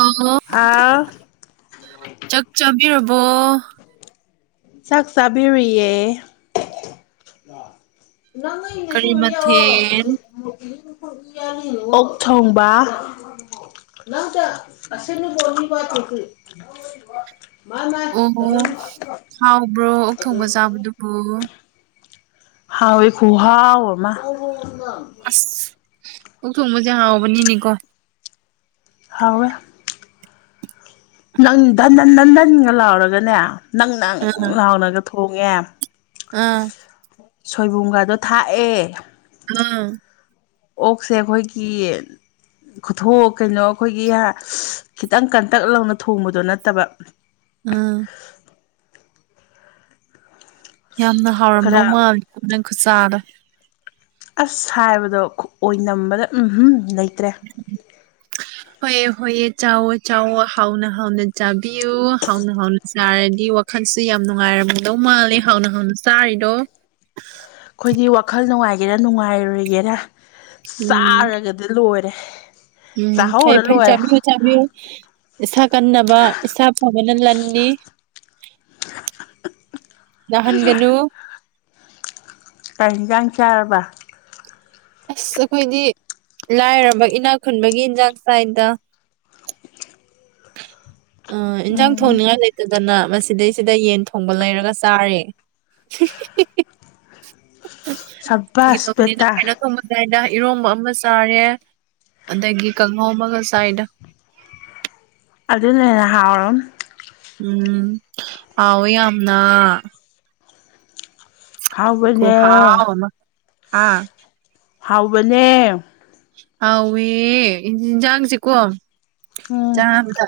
ꯑꯣ ꯍꯥꯎ ꯆꯥꯛ ꯆꯥꯕꯤꯔꯕꯣ ꯆꯥꯛ ꯆꯥꯕꯤꯔꯨꯏꯌꯦ ꯅꯪꯉ ꯏꯅꯤ ꯀꯔꯤ ꯊꯨꯅꯤ ꯋꯥ ꯃꯊꯦꯜ ꯑꯣꯛ ꯊꯣꯡꯕ ꯅꯪꯇ ꯑꯁꯤ [inaudible] ꯑꯣ ꯍꯥꯎꯕ꯭ꯔꯣ ꯑꯣꯛ ꯊꯣꯡꯕ ꯆꯥꯕꯗꯨꯕꯨ ꯍꯥꯎꯋꯦ ꯈꯨꯍꯥꯎ ꯑꯃ ꯑꯁ ꯑꫭꯛ ꯊꯣꯡꯕꯁꯦ ꯍꯥꯎꯕꯅꯤꯅꯦꯀꯣ ꯍꯥꯎꯋꯦ ꯅꯪ ꯗꯟꯗꯟ ꯗꯟꯗꯟꯒ ꯂꯥꯎꯔꯒꯅꯦ ꯅꯪ ꯅꯪ ꯑꯥ ꯂꯥꯎꯅꯒ ꯊꯣꯡꯉꯦ ꯑꯥ ꯁꯣꯏꯕꯨꯝꯒꯗꯣ ꯊꯥꯛꯑꯦ ꯎꯝ ꯑꯣꯛꯁꯦ ꯑꯩꯈꯣꯏꯒꯤ ꯈꯨꯊꯣꯛ ꯀꯩꯅꯣ ꯑꯩꯈꯣꯏꯒꯤ ꯈꯤꯇꯪ ꯀꯟꯇꯛ ꯂꯥꯎꯅ ꯊꯣꯡꯕꯗꯣ ꯅꯠꯇꯕ ꯎꯝ ꯌꯥꯝꯅ ꯈꯔ ꯍꯥꯎꯔꯝꯗꯧ ꯃꯥꯜꯂꯤ ꯅꯪ ꯈꯨꯆꯥꯗꫭ ꯑꯁ ꯁꯥꯏꯕꯗꯣ ꯈꯨ ꯑꯣꯏꯅꯝꯕꯗ ꯎꯍꯨꯝ ꯂꯩꯇ꯭ꯔꯦ ꯍꯣꯏꯌꯦ ꯍꯣꯏꯌꯦ ꯆꯥꯎꯋꫭ ꯆꯥꯎꯋꫭ ꯍꯥꯎꯅ ꯍꯥꯎꯅ ꯆꯥꯕꯤꯌꯨ ꯍꯥꯎꯅ ꯍꯥꯎꯅ ꯆꯥꯔꯗꯤ ꯋꯥꯈꯟ ꯈꯟꯁꯦ ꯌꯥꯝ ꯅꯨꯡꯉꯥꯏꯔꯝꯗꯧ ꯃꯥꯜꯂꯦ ꯍꯥꯎꯅ ꯍꯥꯎꯅ ꯆꯥꯔꯤꯗꯣ ꯑꯩꯈꯣꯏꯗꯤ ꯋꯥꯈꯜ ꯅꯨꯡꯉꯥꯏꯒꯦꯔꯥ ꯅꯨꯡꯉꯥꯏꯔꯣꯏꯒꯦꯔꯥ ꯎꯝ ꯆꯥꯔꯒꯗ ꯂꯣꯏꯔꯦ ꯎꯝ ꯐꯩ ꯆꯥꯍꯧꯔ ꯐꯩ ꯂꯣꯏꯔꯦ ꯆꯕꯤꯌꯨ ꯆꯥꯕꯤꯌꯨ ꯏꯁꯥ ꯀꯟꯅꯕ ꯏꯁꯥ ꯐꯕꯅ ꯂꯟꯅꯤ ꯅꯥꯍꯟ ꯒꯅꯨ ꯀꯩ ꯍꯤꯟꯖꯥꯡ ꯆꯥꯔꯕ ꯑꯁ ꯑꯩꯈꯣꯏꯗꯤ ꯂꯥꯏꯔꯕ ꯏꯅꯥꯛ ꯈꯨꯟꯕꯒꯤ ꯏꯟꯖꯥꯡ ꯆꯥꯏꯗ [inaudible] [inaudible] ꯑ ꯏꯟꯁꯥꯡ ꯎꯝ ꯊꯣꯡꯅꯤꯉꯥꯏ ꯂꯩꯇꯗꯅ ꯃꯁꯤꯗꯩꯁꯤꯗ ꯌꯦꯟ ꯊꯣꯡꯕ ꯂꯩꯔꯒ ꯆꯥꯔꯦ [inaudible] ꯁꯕꯥꯁ ꯕꯦꯇꯥ ꯀꯩꯅꫭ ꯊꫭꯡꯕ ꯆꯥꯏꯗ ꯏꯔꯣꯝꯕ ꯑꯃ ꯆꯥꯔꯦ ꯑꯗꯒꯤ ꯀꯥꯡꯍꯧ ꯑꯃꯒ ꯆꯥꯏꯗ ꯑꯗꯨꯅꯦ ꯍꯦꯟ ꯍꯥꯎꯔꯟ ꯎꯝ ꯍꯥꯎꯋꯦ ꯌꯥꯝꯅ ꯈꯨꯍꯥꯎ ꯍꯥꯎꯕꯅꯦ ꯑꯃ ꯍꯥꯥ ꯍꯥꯎꯕꯅꯦ ꯍꯥꯎꯋꯦ ꯌꯦꯟꯁꯥꯡꯁꯤꯀꯣ ꯎꯝ ꯆꯥꯕꯗ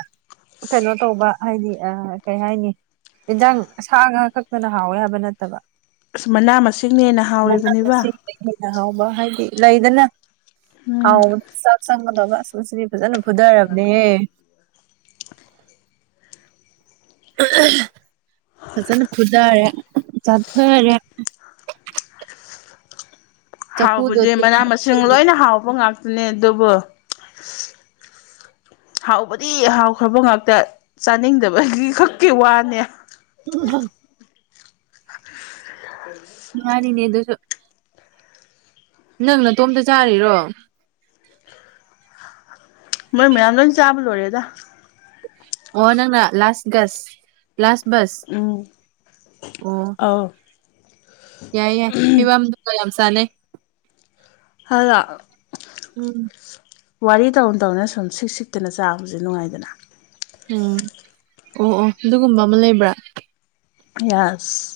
ꯀꯩꯅꯣ ꯇꯧꯕ ꯍꯥꯏꯗꯤ ꯑ ꯀꯩ ꯍꯥꯏꯅꯤ ꯌꯦꯟꯁꯥꯡ ꯁꯥ ꯉꯥ ꯈꯛꯇꯅ ꯍꯥꯎꯋꯦ ꯍꯥꯏꯕ ꯅꯠꯇꯕ ꯑꯁ ꯃꯅꯥ ꯃꯁꯤꯡꯅ ꯍꯦꯟꯅ ꯃꯅꯥ ꯍꯥꯎꯔꯤꯕꯅꯤꯕ ꯃꯁꯤꯡ ꯗꯩ ꯍꯦꯟꯅ ꯍꯥꯎ ꯂ ꯍꯥꯏꯗꯤ ꯂꯩꯗꯅ ꯎꯝ ꯍꯥꯎꯕꯗ ꯆꯥꯛ ꯆꯪꯒꯗ ꯑꯁ ꯉꯁꯤꯗꯤ ꯐꯖꯅ ꯐꯨꯗꯔꯕ ꯅꯤꯍꯦ [inaudible] ꯐꯖꯅ ꯐꯨꯊꯔꯦ ꯆꯥꯊꯔꯦ ꯆꯐꯨꯗꯣ ꯍꯥꯎꯕꯗꯤ ꯃꯅꯥ ꯃꯁꯤꯡ ꯂꯣꯏꯅ ꯍꯥꯎꯕ ꯉꯥꯛꯇꯅꯦ ꯑꯗꯨꯕꯨ ꯍꯥꯎꯕꯗꯤ ꯍꯥꯎꯈ꯭ꯔꯕ ꯉꯥꯛꯇ ꯆꯥꯅꯤꯡꯗꯕꯒꯤ ꯈꯛꯀꯤ ꯋꯥꯅꯦ ꯎꯝ ꯃꯥꯅꯤꯅꯦ ꯗꯨꯁꯨ ꯅꯪ ꯅꯇꯣꯝꯇ ꯆꯥꯔꯤꯔꯣ ꯃꯣꯏ ꯃꯌꯥꯝ ꯂꯣꯏ ꯆꯥꯕ ꯂꯣꯏꯔꯦꯗ ꯑꯣ ꯅꯪꯅ ꯂꯥꯁ ꯒꯁ ꯂꯥꯁ ꯕꯁ ꯎꯝ ꯑꯣ ꯑꯧ ꯌꯥꯏ ꯌꯥꯏ ꯐꯤꯕꯝꯗꯨꯒ ꯌꯥꯝ ꯆꯥꯟꯅꯩ ꯍꯂꫭ ꯎꯝ ꯋꯥꯔꯤ ꯇꯧꯅ ꯇꯧꯅ ꯁꯨꯝ ꯁꯤꯛ ꯁꯤꯛꯇꯅ ꯆꯥꯕꯁꯦ ꯅꯨꯡꯉꯥꯏꯗꯅ ꯎꯝ ꯑꯣ ꯑꯣ ꯑꯗꯨꯒꯨꯝꯕ ꯑꯃ ꯂꯩꯕ꯭ꯔꯥ ꯌꯥꯁ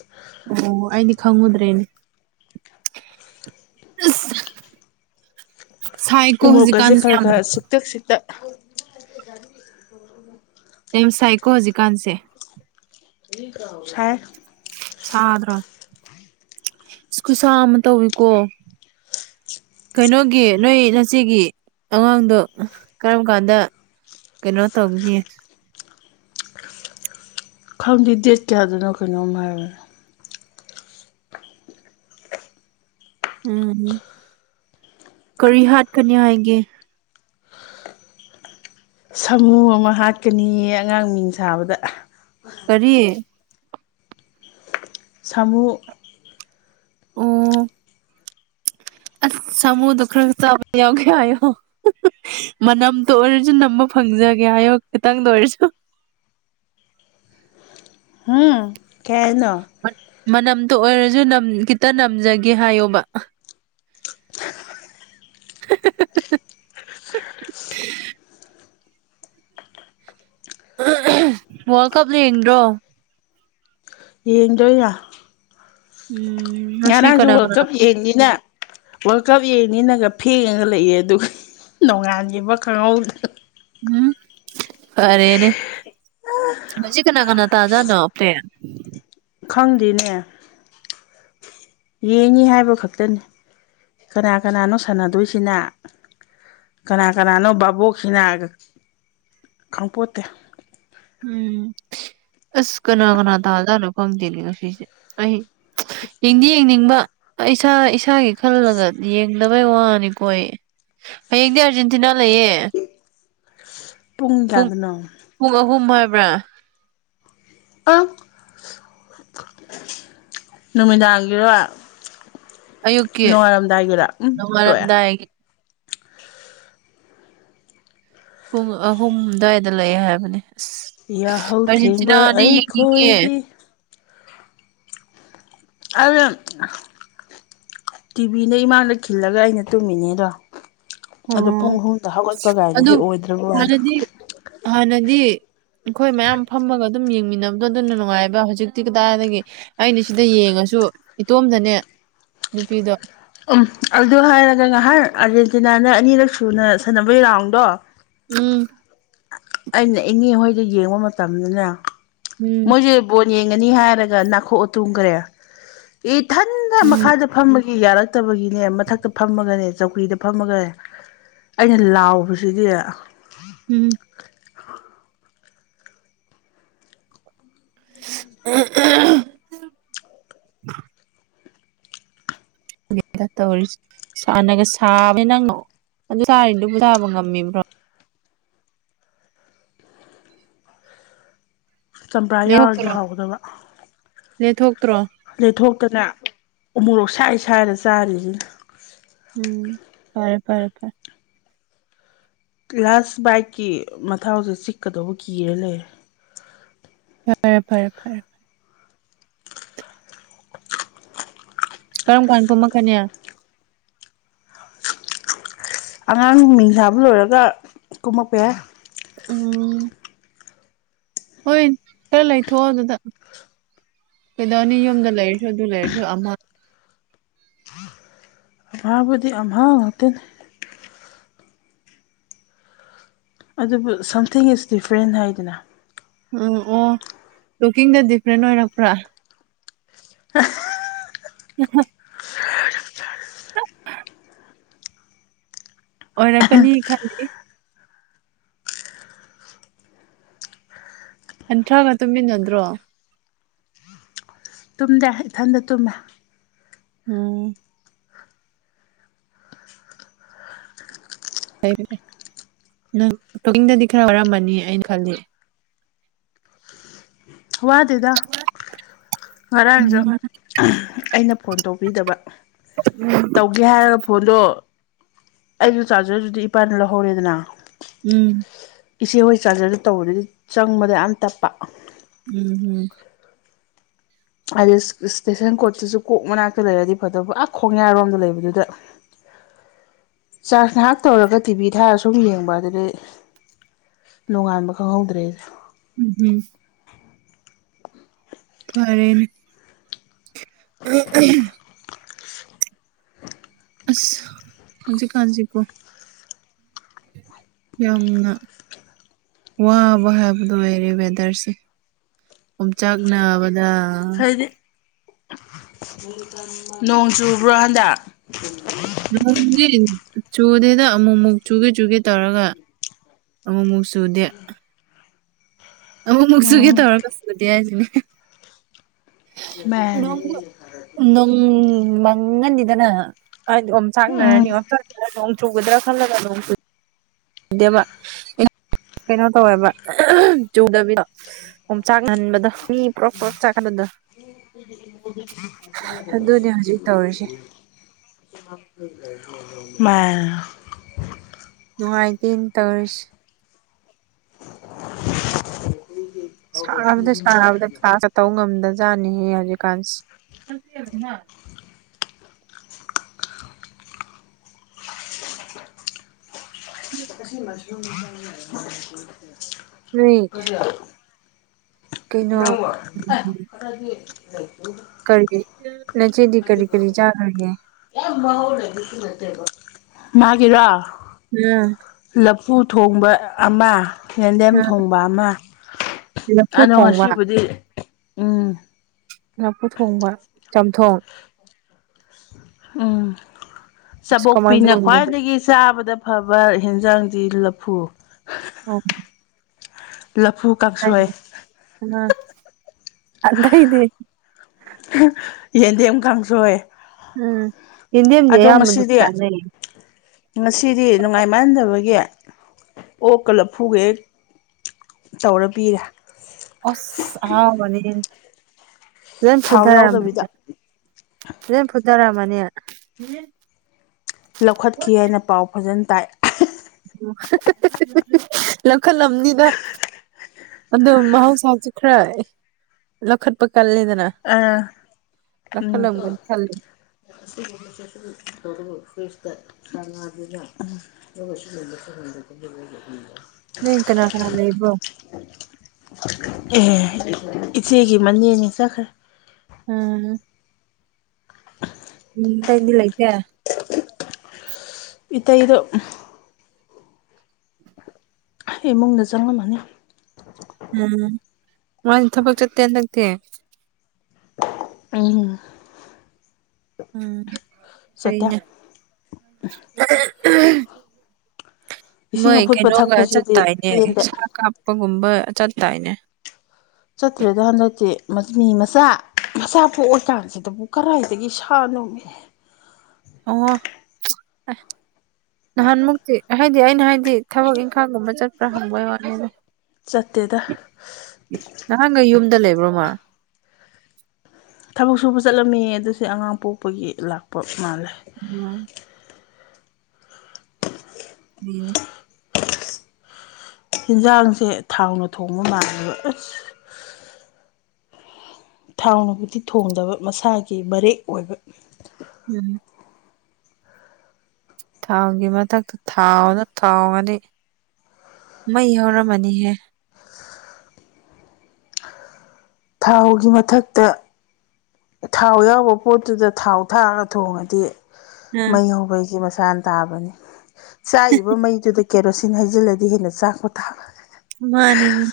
ꯑꯣ ꯑꯩꯗꯤ ꯈꯪꯉꯨꯗ꯭ꯔꯦꯅꯦ ꯑ [inaudible] ꯎꯃꯣꯛꯀꯁꯦ ꯈꯔ ꯈꯔ ꯁꯤꯛꯇꯛ ꯁꯤꯛꯇꯛ ꯑꯦꯝꯁꯥꯏꯀꯣ ꯍꯧꯖꯤꯀꯥꯟꯁꯦ ꯁꯥꯏ ꯁꯥꯗ꯭ꯔꯣ ꯀꯨꯁꯥ ꯑꯃ ꯇꯧꯋꯤꯀꯣ ꯀꯩꯅꯣꯒꯤ ꯅꯣꯏ ꯉꯆꯦꯒꯤ ꯑꯉꯥꯡꯗꯣ ꯀꯔꯝ ꯀꯥꯟꯗ ꯀꯩꯅꯣ ꯇꯧꯒꯅꯤ ꯈꯪꯗꯦ ꯗꯦꯠ ꯀꯌꯥꯗꯨꯅꯣ ꯀꯩꯅꯣꯝ ꯍꯥꯏꯔꯅꯦ ꯎꯝ ꯀꯔꯤ ꯍꯥꯠꯀꯅꯤ ꯍꯥꯏꯒꯦ ꯁꯥꯃꯨ ꯑꯃ ꯍꯥꯠꯀꯅꯤꯌꯦ ꯑꯉꯥꯡ ꯃꯤꯡ ꯁꯥꯕꯗ ꯀꯔꯤ ꯁꯃꯨ ꯑꯣ ꯑꯁ ꯁꯥꯃꯨꯗꯣ ꯈꯔ ꯆꯥꯕ ꯌꯥꯎꯒꯦ ꯍꯥꯏꯌꯣ ꯃꯅꯝꯗꯣ ꯑꯣꯏꯔꯁꯨ ꯅꯝꯕ ꯐꯪꯖꯒꯦ ꯍꯥꯏꯌꯣ ꯈꯤꯇꯪꯗ ꯑꯣꯏꯔꯁꯨ ꯎꯝ ꯀꯩꯍꯥꯏꯅꯣ ꯃꯅꯝꯇꯣ ꯑꯣꯏꯔꯁꯨ ꯈꯤꯇ ꯅꯝꯖꯒꯦ ꯍꯥꯏꯌꯣꯕ [inaudible] ꯋꯥꯔꯜ ꯀꯞ ꯌꯦꯡꯗ꯭ꯔꯣ ꯌꯦꯡꯗꯣꯏꯦ ꯎꯝ ꯉꯁꯤ ꯉꯔꯥꯡꯁꯨ ꯀꯅꯥ ꯋꯥꯔꯜ ꯀꯅꯥ ꯀꯞ ꯌꯦꯡꯅꯤꯅ ꯋꯥꯔꯜ ꯀꯞ ꯌꯦꯡꯅꯤꯅꯒ ꯐꯦꯡꯉ ꯂꯩꯑ ꯑꯗꯨꯒ ꯅꯣꯡꯉꯥꯟꯈꯤꯕ ꯈꯪꯍꯧꯗꯦ ꯎꯝ ꯐꯔꯦꯅꯦ ꯃꯁꯤ ꯀꯅꯥ ꯀꯅꯥ ꯇꯥꯖꯥꯅꯣ ꯄ꯭ꯂꯦ ꯈꯪꯗꯦꯅꯦ ꯌꯦꯡꯉꯤ ꯍꯥꯏꯕ ꯈꯛꯇꯅꯤ ꯀꯅꯥ ꯀꯅꯥꯅꯣ ꯁꯥꯟꯅꯗꯣꯏꯁꯤꯅ ꯀꯅꯥ ꯀꯅꯥꯅꯣ ꯕꯥꯕꯣꯛꯁꯤꯅꯥꯒ ꯈꯪꯄꯣꯠꯇꯦ ꯎꯝ ꯑꯁ ꯀꯅꯥ ꯀꯅꯥ ꯇꯖꯅꯣ ꯈꯪꯗꯦꯅꯦ ꯉꯁꯤꯁꯦ ꯑꯩ ꯌꯦꯡꯗꯤ ꯌꯦꯡꯅꯤꯡꯕ ꯏꯁꯥ ꯏꯁꯥꯒꯤ ꯈꯜꯂꯒ ꯌꯦꯡꯗꯕꯩ ꯋꯥꯅꯤꯀꯣ ꯍꯌꯦꯡꯗꯤ ꯑꯥꯔꯖꯦꯟꯇꯤꯅꯥ ꯂꯩꯌꯦ ꯄꯨꯡ ꯀꯌꯥꯗꯅꯣ ꯍꯨꯝ ꯍꯥꯏꯕ꯭ꯔꯥ ꯑ ꯅꯨꯃꯤꯗꯥꯡꯒꯤꯔꯣ ꯑꯌꯨꯛꯀꯤ ꯅꯣꯉꯔꯝꯗꯥꯏꯒꯤꯔ ꯎꯝ ꯇꯣꯛ ꯑꯦ ꯅꯣꯡꯉꯥꯜꯂꯝꯗꯥꯏꯒꯤ ꯄꯨꯡ ꯑꯍꯨꯝ ꯗꯨꯋꯥꯏꯗ ꯂꯑꯦ ꯍꯥꯏꯕꯅꯦ ꯌꯥꯍꯧ ꯊꯦꯡꯕ ꯑꯔꯖꯦꯟꯇꯤꯅꯗꯤ ꯌꯦꯡꯅꯤꯡꯉꯦ ꯑꯩꯈꯣꯏꯗꯤ ꯑ [inaudible] ꯇꯤꯚꯤꯅ ꯏꯃꯥꯡꯗ ꯈꯤꯜꯂꯒ ꯑꯩꯅ ꯇꯨꯝꯃꯤꯅꯦꯗꯣ ꯑꯣ ꯄꯨꯡ ꯑꯍꯨꯝꯛꯇ ꯍꯧꯒꯠꯄ ꯀꯥꯏꯗꯗꯤ ꯑꯣꯏꯗ꯭ꯔꯕ ꯋꯥꯅꯦ ꯍꯅꯗꯤ ꯑꯩꯈꯣꯏ ꯃꯌꯥꯝ ꯐꯝꯃꯒ ꯑꯗꯨꯝ ꯌꯦꯡꯃꯤꯟꯅꯕꯗꯣ ꯑꯗꯨꯅ ꯅꯨꯡꯉꯥꯏꯕ ꯍꯧꯖꯤꯛꯇꯤ ꯀꯗꯥꯏꯗꯒꯤ ꯑꯩꯅ ꯁꯤꯗ ꯌꯦꯡꯉꯁꯤ ꯨ ꯏꯇꯣꯝꯗꯅꯦ ꯅꯨꯄꯤꯗꯣ ꯎꯝ ꯑꯗꯨ ꯍꯥꯏꯔꯒ ꯉꯥꯏꯍꯥꯛ ꯑꯥꯔꯖꯦꯟꯇꯤꯅꯥꯅ ꯑꯅꯤꯔꯛ ꯁꯨꯅ ꯁꯥꯟꯅꯕꯒꯤ ꯔꯥꯎꯟꯗꯣ ꯎꯝ ꯑꯩꯅ ꯏꯉꯤꯍꯣꯏꯗ ꯌꯦꯡꯕ ꯃꯇꯝꯗꯅꯦ ꯎꯝ ꯃꯣꯏꯁꯦ ꯌꯦꯡꯉꯅꯤ ꯍꯥꯏꯔꯒ ꯅꯥꯈꯣꯛꯑꯇꯣꯡꯈꯔꯦ ꯏꯊꯟꯗ ꯎꯝ ꯃꯈꯥꯗ ꯐꯝꯒ ꯌꯥꯔꯛꯇꯕꯒꯤꯅꯦ ꯃꯊꯛꯇ ꯐꯝꯃꯒꯅꯦ ꯆꯧꯀ꯭ꯔꯤꯗ ꯐꯝꯃꯒ ꯑꯩꯅ ꯂꯥꯎꯕꯁꯤꯗꯤ ꯎꯝ ꯎ ꯇꯧꯔꯤꯁ ꯁꯅꯒ ꯁꯥꯕ ꯅꯪ ꯑꯗꯨ ꯁꯥꯔꯤꯗꯨꯕꯨ ꯁꯥꯥꯕ ꯉꯝꯃꯤꯕ꯭ꯔꯣ ꯆꯝꯄ꯭ꯔꯥ ꯌꯥꯎꯔꯒꯦ ꯂꯦꯊꯣꯛꯇ꯭ꯔꯣ ꯍꯥꯎꯒꯗꯕ ꯂꯦꯊꯣꯛꯇ꯭ꯔꯣ ꯂꯩꯊꯣꯛꯇꯅ ꯑꯃꯨꯔꯣꯛ ꯁꯥꯏ ꯁꯥꯏꯔ ꯆꯥꯔꯤꯁꯤꯅ ꯎꯝ ꯐꯔꯦ ꯐꯔꯦ ꯂꯥꯁ ꯕꯥꯏꯛꯀꯤ ꯃꯊꯧꯁꯦ ꯆꯤꯛꯀꯗꯧꯕ ꯀꯤꯔꯦ ꯂꯩꯔꯦ ꯐꯔꯦ ꯐꯔꯦ ꯐꯔꯦ ꯀꯔꯝ ꯀꯥꯟ ꯀꯨꯝꯝꯛꯅꯤ ꯑꯉꯥꯡ ꯃꯤꯡꯁꯕ ꯂꯣꯏꯔꯒ ꯀꯨꯝꯃꯛꯄ ꯌꯥꯏ ꯎꯝ ꯍꯣꯏ ꯈꯔ ꯂꯩꯊꯣꯛꯑꯣ ꯑꯗꯨꯗ ꯀꯩꯗꯧꯅꯤ ꯌꯨꯝꯗ ꯂꯩꯔꯁꯨ ꯑꯗꯨ ꯂꯩꯔꯁꯨ ꯑꯃ ꯑꯝꯍꯕꯨꯗꯤ ꯑꯝꯍꯥꯎ ꯉꯥꯛꯇꯅꯦ ꯑꯗꯨꯕꯨ ꯁꯝꯊꯤꯡ ꯏꯁ ꯗꯤꯐ꯭ꯔꯦꯟ ꯍꯥꯏꯗꯅ ꯎꯝ ꯑꯣ ꯀꯨꯀꯤꯡꯗ ꯗꯤꯐ꯭ꯔꯦꯟ ꯑꯣꯏꯔꯛꯄ꯭ꯔꯥ ꯑ ꯎ [unintelligible] ꯑꯣꯏꯔꯛꯀꯅꯤ ꯈꯜꯂꯤ ꯅꯟꯊ꯭ꯔꯒ ꯇꯨꯝꯃꯤꯟꯅ ꯅꯗ꯭ꯔꯣ ꯇꯨꯝꯗꯦ ꯏꯊꯟꯗ ꯇꯨꯝꯃꯦ ꯎꯝ ꯅꯪ ꯇꯡꯗꯗꯤ ꯈꯔ ꯋꯥꯔꯝꯕꯅꯤ ꯑꯩꯅ ꯈꯜꯂꯤ [unintelligible] ꯋꯥꯗꯦꯗ ꯉꯔꯥꯡꯁꯨ ꯎꯝ ꯑꯩꯅ ꯐꯣꯟ ꯇꯧꯕꯤꯗꯕ ꯇꯧꯒꯦ ꯍꯥꯏꯔꯒ ꯐꯣꯟꯗꯣ ꯑꯩꯁꯨ ꯆꯥꯔꯖꯔꯗꯨꯗꯤ ꯏꯄꯥꯅ ꯂꯧꯍꯧꯔꯦꯗꯅ ꯎꯝ ꯏꯆꯦ ꯍꯣꯏ ꯆꯥꯔꯖꯔꯗꯨ ꯇꯧꯕꯗꯗꯤ ꯆꯪꯕꯗ ꯌꯥꯝ ꯇꯞꯄ ꯎꯝ ꯎꯝ ꯍꯥꯏꯗꯤ ꯏꯁꯇꯦꯁꯟ ꯀꯣꯔꯠꯇꯁꯨ ꯀꯣꯛ ꯃꯅꯥꯛꯇ ꯂꯩꯔꯗꯤ ꯐꯠꯇꯕ ꯑꯥ ꯈꯣꯡꯌꯥꯔꯣꯝꯗ ꯂꯩꯕꯗꯨꯗ [unintelligible] ꯆꯥꯔꯖ ꯉꯥꯏꯍꯥꯛ ꯇꯧꯔꯒ ꯇꯤꯚꯤ ꯊꯥꯔ ꯁꯨꯝ ꯌꯦꯡꯕ ꯑꯗꯨꯗꯤ ꯅꯣꯡꯉꯥꯟꯕ ꯈꯪꯍꯧꯗ꯭ꯔꯦꯁꯦ ꯎꯝ ꯎꯝ ꯐꯔꯦꯅꯦ ꯑꯁ ꯍꯧꯖꯤ ꯀꯥꯟꯁꯤ ꯄꯣ ꯌꯥꯝꯅ ꯋꯥꯕ ꯍꯥꯏꯕꯗꯨꯣ ꯑꯣꯏꯔꯦ ꯋꯦꯗꯔꯁꯦ ꯌꯣꯡꯆꯥꯛ ꯅꯥꯕꯗ ꯍꯥꯏꯗꯤ ꯅꯣꯡ ꯆꯨꯕ꯭ꯔꯣ ꯍꯟꯗꯛ ꯅꯣꯡꯒꯤ ꯆꯨꯗꯦꯗ ꯑꯃꯨꯛ ꯑꯃꯨꯛ ꯆꯨꯒꯦ ꯆꯨꯒꯦ ꯇꯧꯔꯒ ꯑꯃꯃꯨꯛ ꯁꯨꯗꯦ ꯑꯣ ꯃꯛꯁꯨꯒꯦ ꯎꯝ ꯇꯧꯔ ꯆꯨꯗꯦ ꯍꯥꯏꯁꯤꯅꯤ ꯃꯥꯅꯦ ꯅꯪ ꯉꯟꯅꯤꯗꯅ ꯑꯩꯗꯤ ꯑꯣꯝ ꯎꯝ ꯆꯥꯛꯅꯔꯅꯤ ꯑꯣ ꯅꯣꯡ ꯆꯨꯒꯗ꯭ꯔꯥ ꯈꯜꯂꯒ ꯅꯣꯡ ꯗꯦꯕ ꯀꯩꯅꯣ ꯇꯧꯋꯦꯕ ꯆꯨꯗꯕꯤꯗꯣ꯫ ꯑꯣꯝ ꯆꯥꯛꯍꯟꯕꯗ ꯃꯤ ꯄꯔꯛ ꯄꯔꯛ ꯆꯥꯛꯀꯕꯗ꯫ ꯍꯧꯖꯤꯛ ꯇꯧꯔꯤꯁꯦ [unintelligible] ꯃꯥ꯫ ꯃꯥꯏꯗꯤꯟ ꯇꯧꯔꯤꯁꯦ ꯁꯥꯕꯗ ꯁꯥꯕꯗ ꯀ꯭ꯂꯥꯁ ꯇꯧ ꯉꯝꯗꯖꯥꯠꯅꯤꯍꯦ ꯍꯧꯖꯤꯛ꯫ ꯀꯥꯟꯁꯦ [unintelligible] [unintelligible] ꯀꯩꯅꯣ [unintelligible] ꯀꯒꯤ ꯅꯆꯦꯗꯤ ꯀꯔꯤ ꯀꯔꯤ ꯆꯈ꯭ꯔꯒꯦ ꯃꯥꯒꯤꯔ ꯎꯝ ꯂꯐꯨ ꯊꯣꯡꯕ ꯑꯃ ꯌꯦꯟꯗꯦꯝ ꯎꯝ ꯊꯣꯡꯕ ꯑꯃ ꯂꯐꯨ ꯑꯗꯣ ꯊꯣꯡꯕ ꯉꯁꯤꯕꯨꯗꯤ ꯎꯝ꯫ ꯂꯄꯨ ꯊꯣꯡꯕ ꯆꯝꯊꯣꯡ꯫ ꯎꯝ ꯑꯁ ꯀꯃꯥꯏꯅ ꯆꯥꯕꯣꯛꯄꯤꯅ ꯊꯣꯡꯉꯤꯅꯣ ꯈ꯭ꯋꯥꯏꯗꯒꯤ ꯆꯥꯕꯗ ꯐꯕ ꯍꯟꯖꯥꯡꯗꯤ ꯂꯐꯨ꯫ [unintelligible] ꯂꯐꯨ ꯀꯥꯡꯁꯣꯏ꯫ ꯑꯗꯏꯗꯤ꯫ ꯌꯦꯟꯗꯦꯝ ꯀꯥꯡꯁꯣꯏ꯫ ꯎꯝ꯫ ꯌꯦꯟꯗꯦꯝꯗꯤ ꯑꯗꯣ ꯑꯌꯥꯝꯕ ꯑꯗꯨꯝ ꯉꯁꯤꯗꯤ ꯆꯥꯅꯩ ꯉꯁꯤꯗꯤ ꯅꯨꯡꯉꯥꯏ ꯃꯥꯟꯍꯟꯗꯕꯒꯤ ꯑꯣꯀ ꯂꯐꯨꯒ ꯍꯦꯛ ꯇꯧꯔ ꯄꯤꯔꯦ꯫ ꯑꯁ ꯑꯉꯥꯑꯣꯕ ꯋꯥꯔꯤ꯫ ꯐꯖꯟ ꯊꯥꯎ ꯐꯨꯗꯔꯅꯤ ꯌꯥꯎꯗꯕꯤꯗ ꯐꯖꯟ ꯐꯨꯊꯔꯥꯃꯅꯤ꯫ ꯅꯤ ꯂꯧꯈꯠꯈꯤ ꯍꯥꯏꯅ ꯄꯥꯎ ꯐꯖꯅ ꯇꯥꯏ꯫ ꯂꯧꯈꯠ ꯂꯝꯅꯤꯗ꯫ ꯑꯗꯨꯝ ꯃꯍꯧꯁꯥꯁꯨ ꯈꯔ ꯂꯈꯠꯄ꯫ ꯑ ꯎꯝ꯫ [unintelligible] [unintelligible] ꯂꯧꯈꯠꯂꯝꯒꯅꯤ ꯈꯜꯂꯤ ꯅꯣꯏ ꯀꯅꯥ ꯀꯅꯥ ꯂꯩꯕ꯭ꯔꯣ ꯑꯦ꯫ ꯏꯆꯦꯒꯤ ꯃꯅꯦꯅꯦ ꯆꯠꯈ꯭ꯔꯦ꯫ ꯑꯝ꯫ ꯎꯝ ꯇꯏꯗꯤ ꯂꯥꯏꯇꯦ꯫ ꯏꯇꯩꯗꯣ꯫ ꯏꯃꯨꯡꯗ ꯆꯪꯉꯝꯃꯅꯤ꯫ ꯎꯝ ꯃꯥ ꯊꯕꯛ ꯆꯠꯇꯦꯅ ꯂꯇ꯫ ꯎꯝ꯫ ꯎꯝ ꯆꯠꯇꯦ ꯐꯩꯅꯦ꯫ ꯏꯁꯤꯡ ꯃꯣꯏ ꯑꯐꯨꯠꯄ ꯀꯩꯅꯣꯒ ꯊꯛꯄꯁꯤꯗꯤ ꯆꯠꯇꯥꯥꯏꯅꯦ꯫ ꯄꯦꯟꯗꯦ ꯆꯄꯒꯨꯝꯕ ꯆꯠꯇꯏꯅꯦ꯫ ꯆꯠꯇ꯭ꯔꯦꯗ ꯍꯟꯗꯛꯇꯤ ꯃꯤ ꯃꯆꯥ꯫ ꯃꯆꯥ ꯄꯣꯛꯑꯀꯥꯟꯁꯤꯗꯕꯨ ꯀꯗꯥꯏꯗꯒꯤ ꯁꯥꯅꯣꯃꯤ꯫ ꯑꯣ꯫ ꯅꯍꯥꯟꯃꯨꯛꯇꯤ ꯍꯥꯏꯗꯤ ꯑꯩꯅ ꯍꯥꯏꯗꯤ ꯊꯕꯛ ꯏꯪꯈꯥꯡꯒꯨꯝꯕ ꯆꯠꯄ꯭ꯔꯥ ꯍꯪꯕꯒꯤ ꯋꯥꯅꯦ꯫ ꯆꯠꯇꯦꯗ꯫ ꯗ ꯂꯩꯕ꯭ꯔꯣꯃꯥ ꯊꯕꯛ ꯁꯨꯕ ꯆꯠꯂꯝꯃꯤ ꯑꯗꯨꯁ ꯑꯉꯥꯡ ꯄꯣꯛꯄꯒꯤ ꯂꯥꯛꯄ ꯃꯥꯜꯂꯦ ꯎꯝ ꯃꯤꯑꯣꯕꯤꯏꯏ ꯌꯦꯟꯖꯥꯡꯁꯦ ꯊꯥꯎꯅ ꯊꯣꯡꯕ ꯃꯥꯜꯂꯦꯕ ꯑꯁ ꯊꯥꯎꯅꯕꯨꯗꯤ ꯊꯣꯡꯗꯕ ꯃꯁꯥꯒꯤ ꯃꯔꯦꯛ ꯑꯣꯏꯕ ꯎꯝ ꯊꯥꯎꯒꯤ ꯃꯊꯛꯇ ꯊꯥꯎꯅ ꯊꯥꯎꯒꯅꯤ ꯃꯩ ꯍꯧꯔꯝꯃꯅꯤꯍꯦ ꯊꯥꯎꯒꯤ ꯃꯊꯛꯇ ꯊꯥꯎ ꯌꯥꯎꯕ ꯄꯣꯠꯇꯨꯗ ꯊꯥꯎ ꯊꯥꯛꯑꯒ ꯊꯣꯡꯉꯗꯤ ꯎꯝ ꯃꯩ ꯍꯧꯕꯩꯒꯤ ꯃꯁꯥꯅ ꯇꯥꯕꯅꯤ ꯆꯥꯛꯏꯕ ꯃꯩꯗꯨꯗ ꯀꯦꯔꯣꯁꯤꯟ ꯍꯩꯖꯤꯜꯂꯗꯤ ꯍꯦꯟꯅ ꯆꯥꯛꯄꯣ ꯊꯥꯛꯦ ꯃꯥꯅꯤꯅꯦ